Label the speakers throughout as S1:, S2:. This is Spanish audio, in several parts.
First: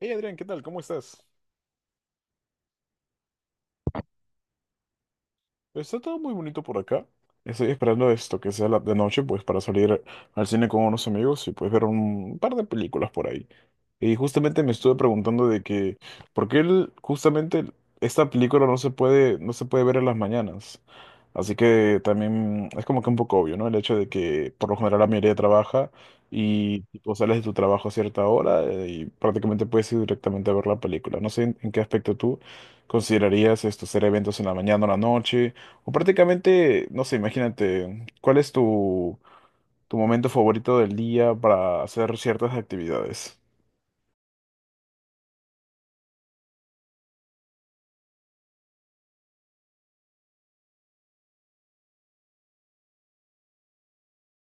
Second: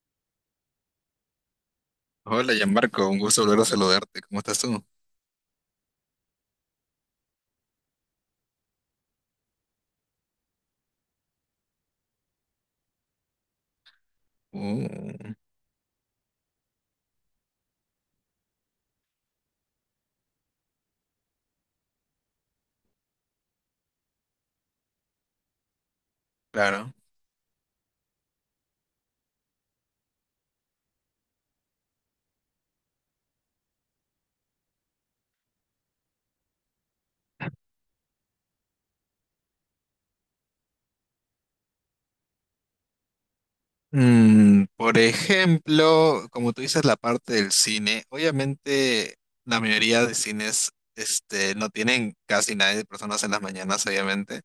S1: Hey Adrián, ¿qué tal? ¿Cómo estás?
S2: Hola, Gianmarco, un gusto volver a saludarte. ¿Cómo estás tú?
S1: Está todo muy bonito por acá. Estoy esperando esto, que sea la de noche, pues para salir al cine con unos amigos y pues ver un par de películas por ahí. Y justamente me estuve
S2: Uh,
S1: preguntando de que, ¿por qué esta película no se puede ver en las mañanas? Así que también es como que un poco obvio, ¿no? El hecho de que por lo general la mayoría trabaja y
S2: claro.
S1: tipo, sales de tu trabajo a cierta hora, y prácticamente puedes ir directamente a ver la película. No sé en qué aspecto tú considerarías esto, ser eventos en la mañana o la noche. O prácticamente, no sé, imagínate, ¿cuál es tu momento favorito del día para hacer ciertas actividades?
S2: Por ejemplo, como tú dices, la parte del cine, obviamente la mayoría de cines no tienen casi nadie de personas en las mañanas, obviamente,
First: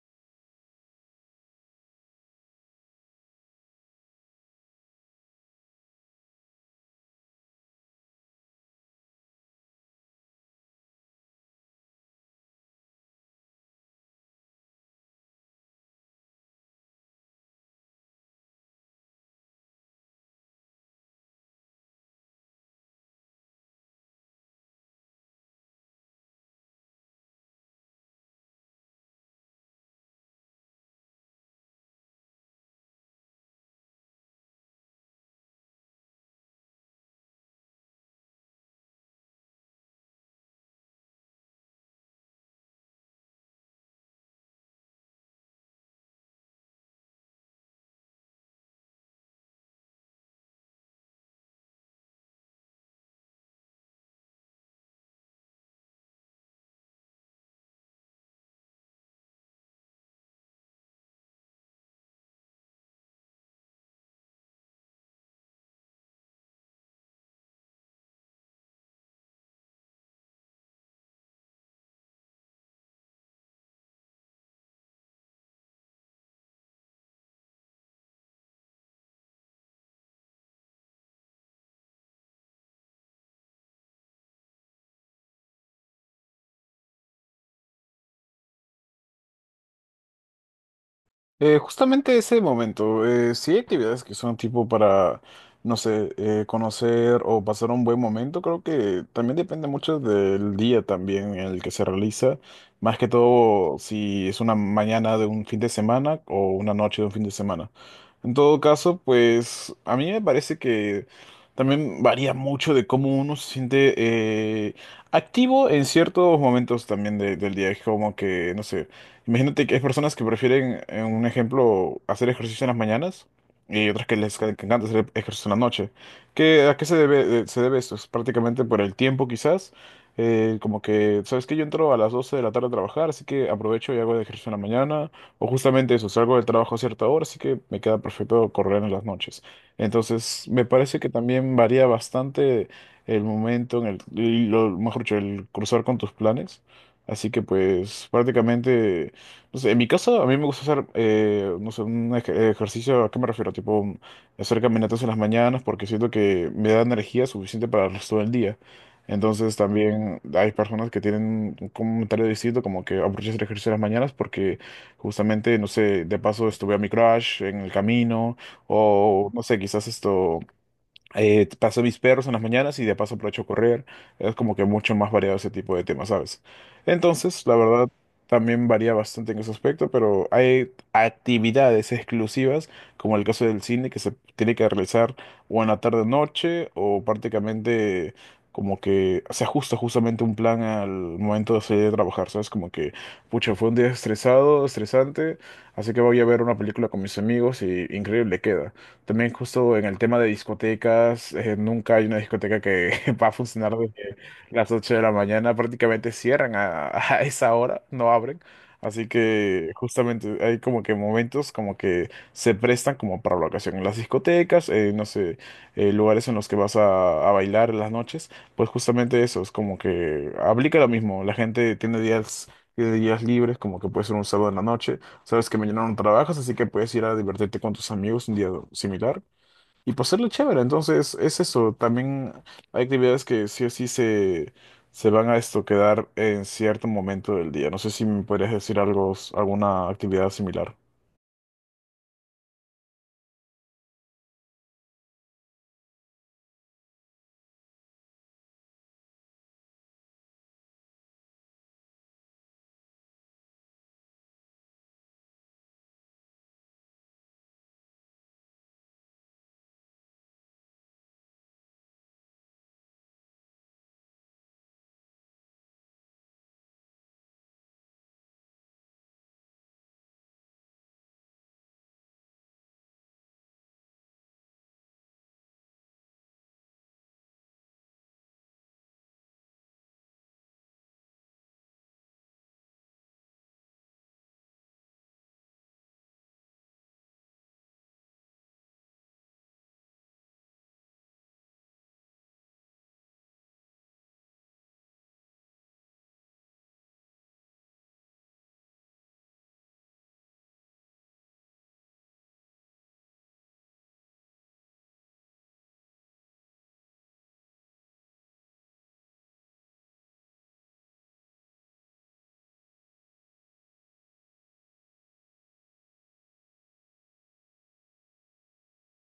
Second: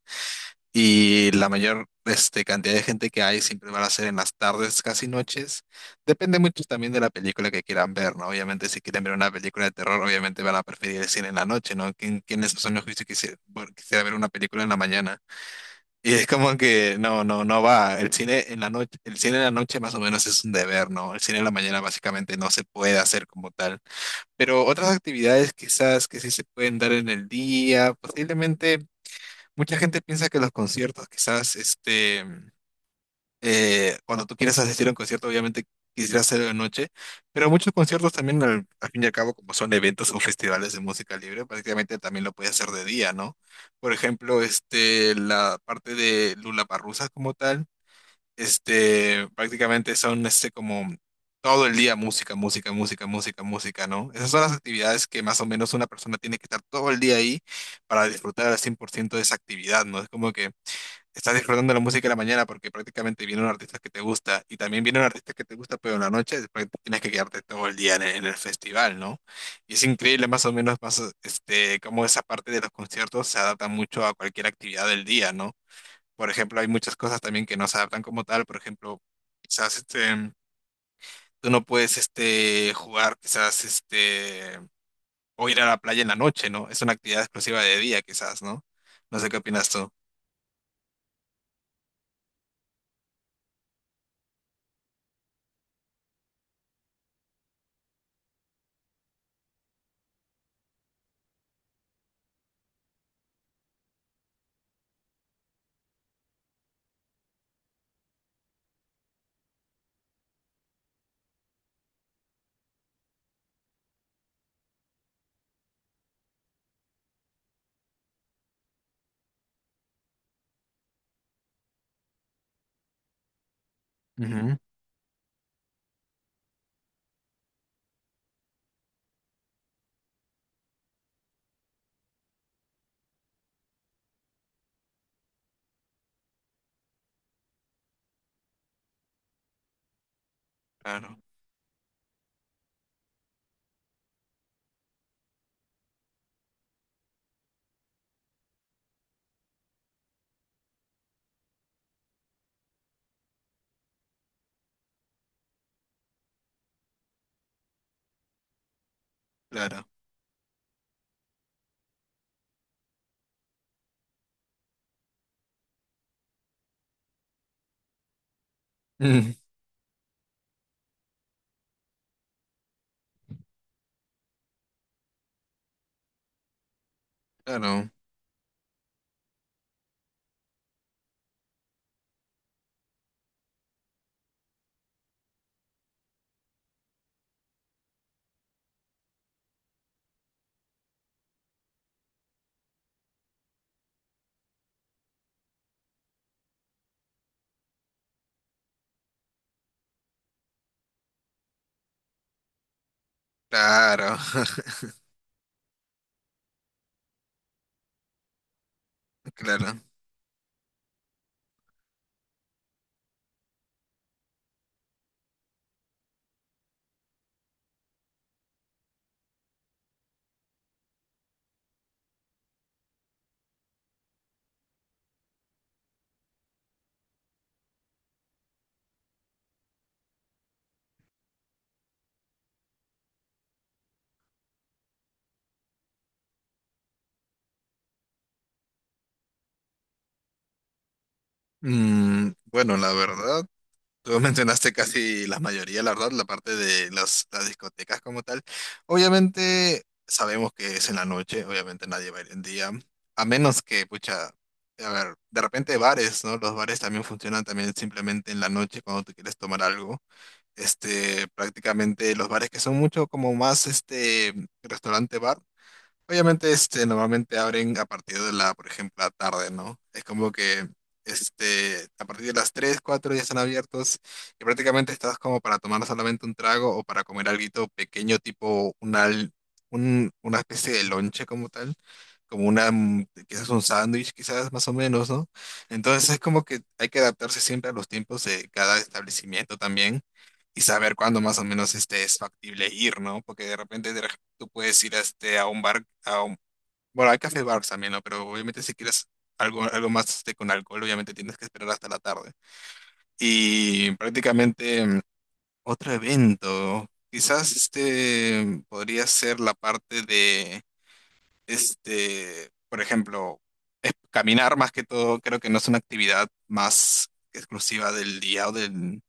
S2: y la mayor cantidad de gente que hay siempre van a ser en las tardes, casi noches. Depende mucho también de la película que quieran ver, ¿no? Obviamente, si quieren ver una película de terror, obviamente van a preferir el cine en la noche, ¿no? ¿Quién de esos son los juicios que quisiera, bueno, quisiera ver una película en la mañana? Y es como que no, no, no va. El cine en la noche, el cine en la noche más o menos es un deber, ¿no? El cine en la mañana básicamente no se puede hacer como tal. Pero otras actividades quizás que sí se pueden dar en el día, posiblemente mucha gente piensa que los conciertos quizás cuando tú quieres asistir a un concierto, obviamente quisieras hacerlo de noche, pero muchos conciertos también, al fin y al cabo, como son eventos o festivales de música libre, prácticamente también lo puedes hacer de día, ¿no? Por ejemplo, la parte de Lollapalooza como tal, prácticamente son como todo el día música, música, música, música, música, ¿no? Esas son las actividades que más o menos una persona tiene que estar todo el día ahí para disfrutar al 100% de esa actividad, ¿no? Es como que estás disfrutando la música en la mañana porque prácticamente viene un artista que te gusta y también viene un artista que te gusta, pero en la noche después tienes que quedarte todo el día en el festival, ¿no? Y es increíble más o menos más, cómo esa parte de los conciertos se adapta mucho a cualquier actividad del día, ¿no? Por ejemplo, hay muchas cosas también que no se adaptan como tal, por ejemplo, quizás tú no puedes jugar, quizás o ir a la playa en la noche, ¿no? Es una actividad exclusiva de día, quizás, ¿no? No sé qué opinas tú.
S1: Justamente ese momento, sí hay actividades que son tipo para, no sé, conocer o pasar un buen momento, creo que también depende mucho del día también en el que se realiza, más que todo si es una mañana de un fin de semana o una noche de un fin de semana. En todo caso, pues a mí me parece que también varía mucho de cómo uno se siente eh, activo en ciertos momentos también del día, es como que, no sé. Imagínate que hay personas que prefieren, en un ejemplo, hacer ejercicio en las mañanas y otras que
S2: Ujú.
S1: que encanta hacer ejercicio en la noche. ¿A qué se debe, esto? Es prácticamente por el tiempo quizás. Como que, ¿sabes qué? Yo entro a las 12 de la tarde a trabajar, así que aprovecho y hago ejercicio en la mañana. O justamente eso, salgo del trabajo a cierta hora, así que me queda perfecto correr en las noches. Entonces, me parece que
S2: Claro,
S1: también varía bastante el momento en el, y lo, mejor dicho, el cruzar con tus planes. Así que pues prácticamente... No sé, en mi caso, a mí me gusta hacer, no sé, un ejercicio. ¿A qué me refiero? Tipo, hacer caminatas en las mañanas porque siento que me da energía suficiente para el resto del día. Entonces
S2: claro.
S1: también hay personas que tienen un comentario distinto, como que aprovecho hacer ejercicio en las mañanas porque justamente, no sé, de paso estuve a mi crush en el camino o, no sé, quizás esto, paso mis perros en las mañanas y de paso aprovecho a correr. Es como que mucho más variado ese tipo de temas, ¿sabes? Entonces, la verdad,
S2: Claro,
S1: también varía bastante en ese aspecto, pero hay actividades exclusivas, como el caso del cine, que se tiene que realizar o en la tarde o noche, o prácticamente como que se ajusta justamente un plan al momento de salir de trabajar, ¿sabes? Como que, pucha, fue un día estresado, estresante, así que voy a ver una película con mis amigos y increíble queda. También justo en el tema de discotecas, nunca hay una discoteca que va a funcionar desde
S2: claro,
S1: las 8 de la mañana; prácticamente cierran a, a esa hora, no abren. Así que
S2: claro.
S1: justamente hay como que momentos como que se prestan como para la ocasión. En las discotecas, no sé, lugares en los que vas a bailar en las noches, pues justamente eso, es como que aplica lo mismo. La gente tiene días libres, como que puede ser un sábado en la noche. Sabes que mañana no trabajas, así que puedes ir a divertirte con tus amigos un día similar y pasarlo chévere. Entonces, es eso. También hay actividades que sí o sí se van a esto quedar en cierto momento del día. No sé si me podrías decir algo, alguna actividad similar.
S2: Bueno, la verdad, tú mencionaste casi la mayoría, la verdad, la parte de las discotecas como tal. Obviamente sabemos que es en la noche, obviamente nadie va a ir en día, a menos que, pucha, a ver, de repente bares, ¿no? Los bares también funcionan también simplemente en la noche cuando tú quieres tomar algo. Prácticamente los bares que son mucho como más, restaurante bar. Obviamente, normalmente abren a partir de la, por ejemplo, la tarde, ¿no? Es como que, a partir de las 3 4 ya están abiertos y prácticamente estás como para tomar solamente un trago o para comer algo pequeño, tipo una especie de lonche como tal, como una, quizás un sándwich, quizás más o menos, ¿no? Entonces es como que hay que adaptarse siempre a los tiempos de cada establecimiento también y saber cuándo más o menos este es factible ir, ¿no? Porque de repente de re- tú puedes ir a, a un bar, bueno, hay café bars también, ¿no? Pero obviamente si quieres algo más con alcohol, obviamente tienes que esperar hasta la tarde. Y prácticamente otro evento, quizás podría ser la parte de, por ejemplo, caminar más que todo, creo que no es una actividad más exclusiva del día o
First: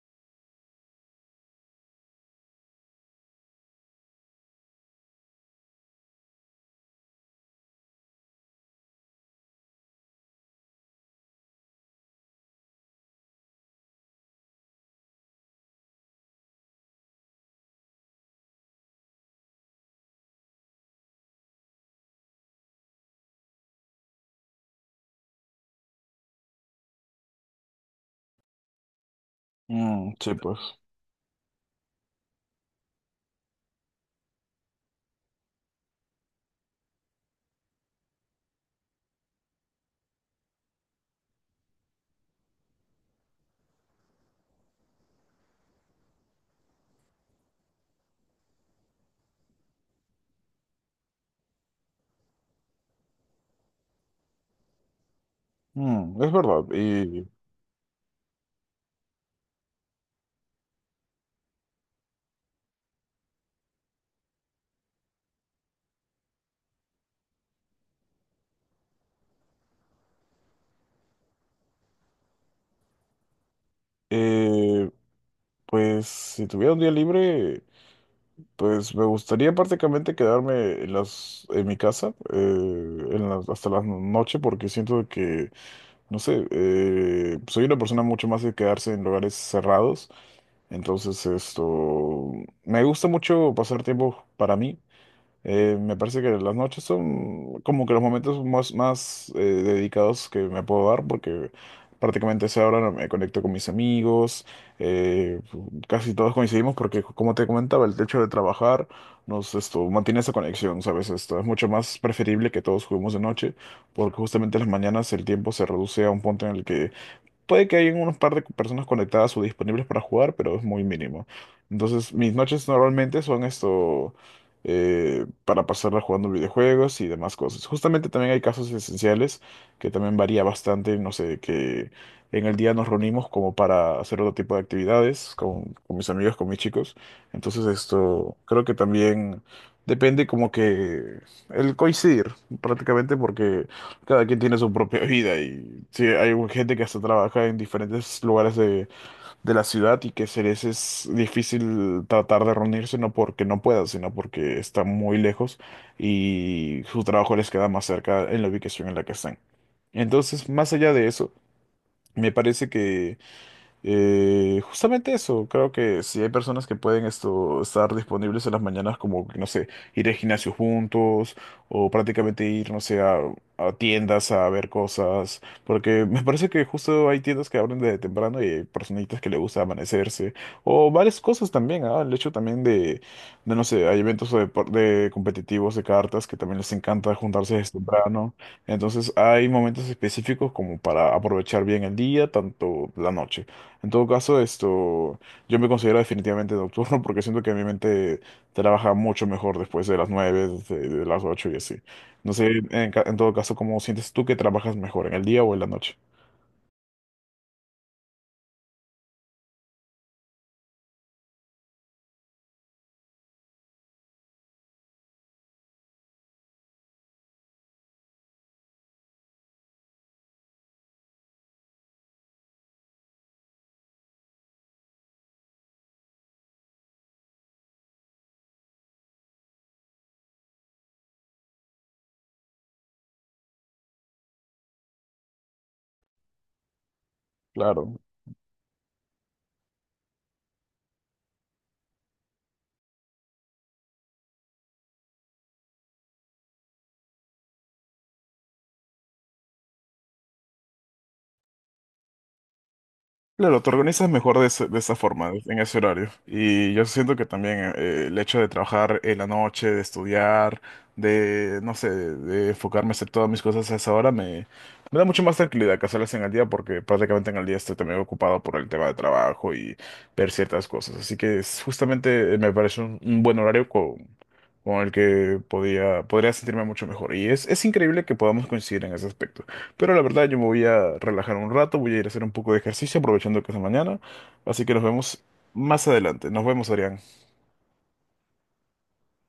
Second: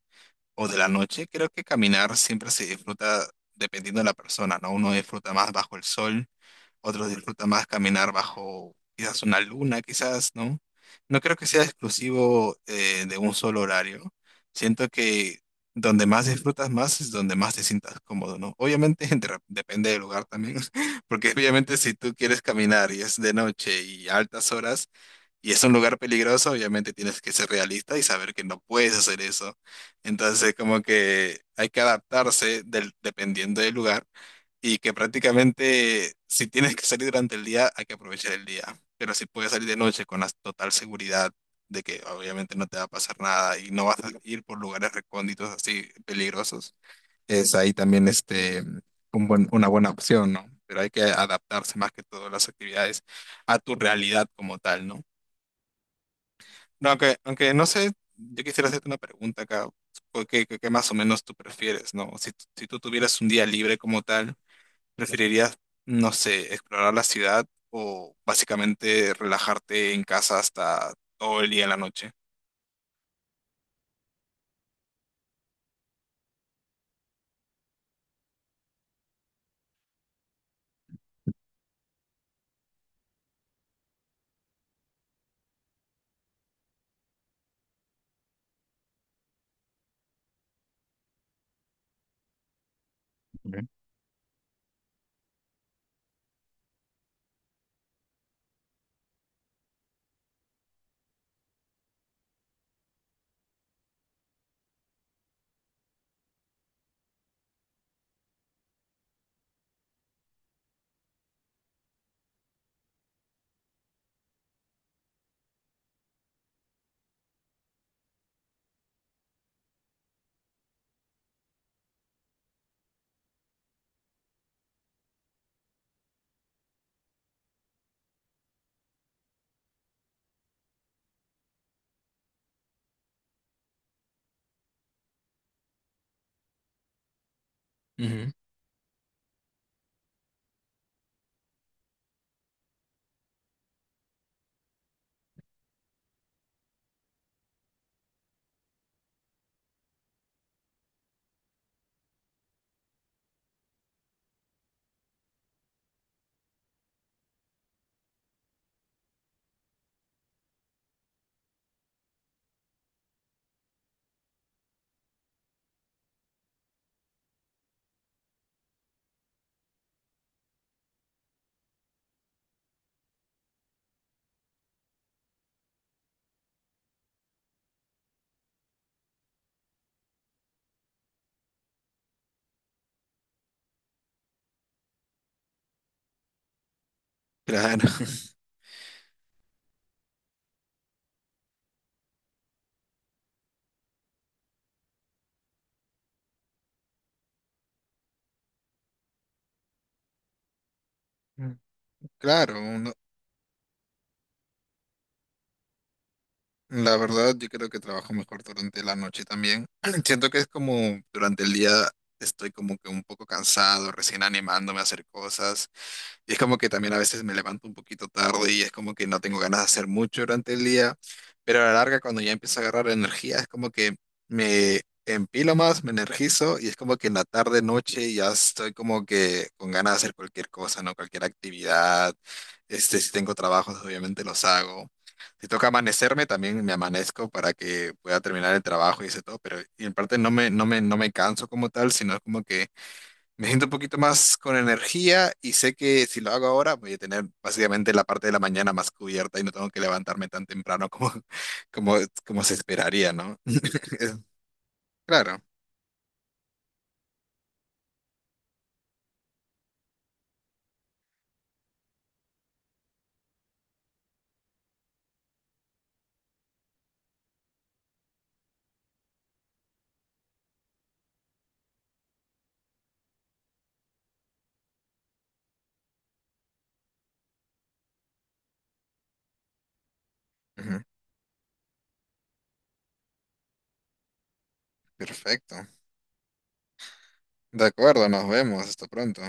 S2: o de la noche, creo que caminar siempre se disfruta dependiendo de la persona, ¿no? Uno disfruta más bajo el sol, otro disfruta más caminar bajo quizás una luna, quizás, ¿no? No creo que sea exclusivo de un solo horario. Siento que donde más disfrutas más es donde más te sientas cómodo, ¿no? Obviamente depende del lugar también, porque obviamente si tú quieres caminar y es de noche y a altas horas, y es un lugar peligroso, obviamente tienes que ser realista y saber que no puedes hacer eso.
S1: Mm, sí,
S2: Entonces,
S1: pues.
S2: como que hay que adaptarse dependiendo del lugar y que prácticamente si tienes que salir durante el día, hay que aprovechar el día. Pero si puedes salir de noche con la total seguridad de que obviamente no te va a pasar nada y no vas a ir por lugares recónditos así peligrosos, es ahí también una buena opción, ¿no? Pero hay que adaptarse más que todo las actividades a tu realidad como tal, ¿no?
S1: Mm, es verdad.
S2: No, aunque,
S1: Y
S2: aunque no sé, yo quisiera hacerte una pregunta acá, porque que más o menos tú prefieres, ¿no? Si tú tuvieras un día libre como tal, ¿preferirías, no sé, explorar la ciudad o básicamente relajarte en casa hasta todo el día en la noche?
S1: eh, pues si tuviera un día libre, pues me gustaría prácticamente quedarme en mi casa hasta la noche porque siento que no sé, soy una persona mucho más de quedarse en lugares cerrados, entonces esto, me gusta mucho pasar tiempo para mí. Me parece que las noches son como que los momentos más dedicados que me puedo dar porque prácticamente a esa hora me conecto con mis amigos. eh, Casi todos coincidimos porque, como te comentaba, el hecho de trabajar nos esto, mantiene esa conexión, ¿sabes? Esto es mucho más preferible, que todos juguemos de noche, porque justamente en las mañanas el tiempo se reduce a un punto en el que puede que hayan unos par de personas conectadas o disponibles para jugar, pero es muy mínimo. Entonces, mis noches normalmente son esto, para pasarla jugando videojuegos y demás cosas. Justamente también hay casos esenciales que también varía bastante, no sé, que en el día nos reunimos como para hacer otro tipo de actividades con mis amigos, con mis chicos. Entonces,
S2: Ujú.
S1: esto creo que también depende como que el coincidir prácticamente porque... Cada quien tiene su propia vida y sí, hay gente que hasta trabaja en diferentes lugares de la ciudad y que se les es difícil tratar de reunirse, no porque no puedan, sino porque están muy lejos y su trabajo les queda más cerca en la ubicación en la que están. Entonces, más allá de eso, me parece que justamente eso, creo que si hay personas que pueden esto, estar disponibles en las mañanas, como, que, no sé, ir al gimnasio juntos o prácticamente ir, no sé, a tiendas a ver cosas, porque me parece que justo hay tiendas que abren desde temprano y hay personitas que le gusta amanecerse o varias cosas también, ah, el hecho también no sé, hay eventos de competitivos de cartas que también les encanta juntarse desde
S2: Claro.
S1: temprano, entonces hay momentos específicos como para aprovechar bien el día, tanto la noche. En todo caso, esto, yo me considero definitivamente nocturno porque siento que mi mente trabaja mucho mejor después de las 9, de las 8
S2: Mm.
S1: y así. No sé,
S2: Claro,
S1: en todo caso, ¿cómo sientes tú que trabajas mejor, en el día o en la noche?
S2: la verdad yo creo que trabajo mejor durante la noche también. Siento que es como durante el día estoy como que un poco cansado, recién animándome a hacer cosas. Y es como que también a veces me levanto un poquito tarde y es como que no tengo ganas de hacer mucho durante el día, pero a la larga cuando ya empiezo a agarrar energía es como que me empilo más, me energizo y es como que en la tarde, noche ya estoy como que con ganas de hacer cualquier cosa, ¿no? Cualquier actividad, si tengo trabajos obviamente los hago. Si toca amanecerme, también me amanezco para que
S1: Claro.
S2: pueda terminar el trabajo y ese todo, pero y en parte no me canso como tal, sino como que me siento un poquito más con energía y sé que si lo hago ahora voy a tener básicamente la parte de la mañana más cubierta y no tengo que levantarme tan temprano como, como se esperaría, ¿no?
S1: Claro, te organizas
S2: Es-
S1: mejor de esa forma,
S2: Claro.
S1: en ese horario. Y yo siento que también el hecho de trabajar en la noche, de estudiar, no sé, de enfocarme a hacer todas mis cosas a esa hora, me da mucho más tranquilidad que hacerlas en el día, porque prácticamente en el día estoy también ocupado por el tema de trabajo y ver ciertas cosas. Así que justamente, me parece un buen horario con el que podría sentirme mucho mejor. Y es increíble que podamos coincidir en ese aspecto. Pero la verdad yo me voy
S2: Ujú.
S1: a relajar un rato, voy a ir a hacer un poco de ejercicio aprovechando que es de mañana. Así que nos vemos
S2: Perfecto.
S1: más adelante. Nos vemos, Adrián.
S2: De acuerdo, nos vemos. Hasta pronto.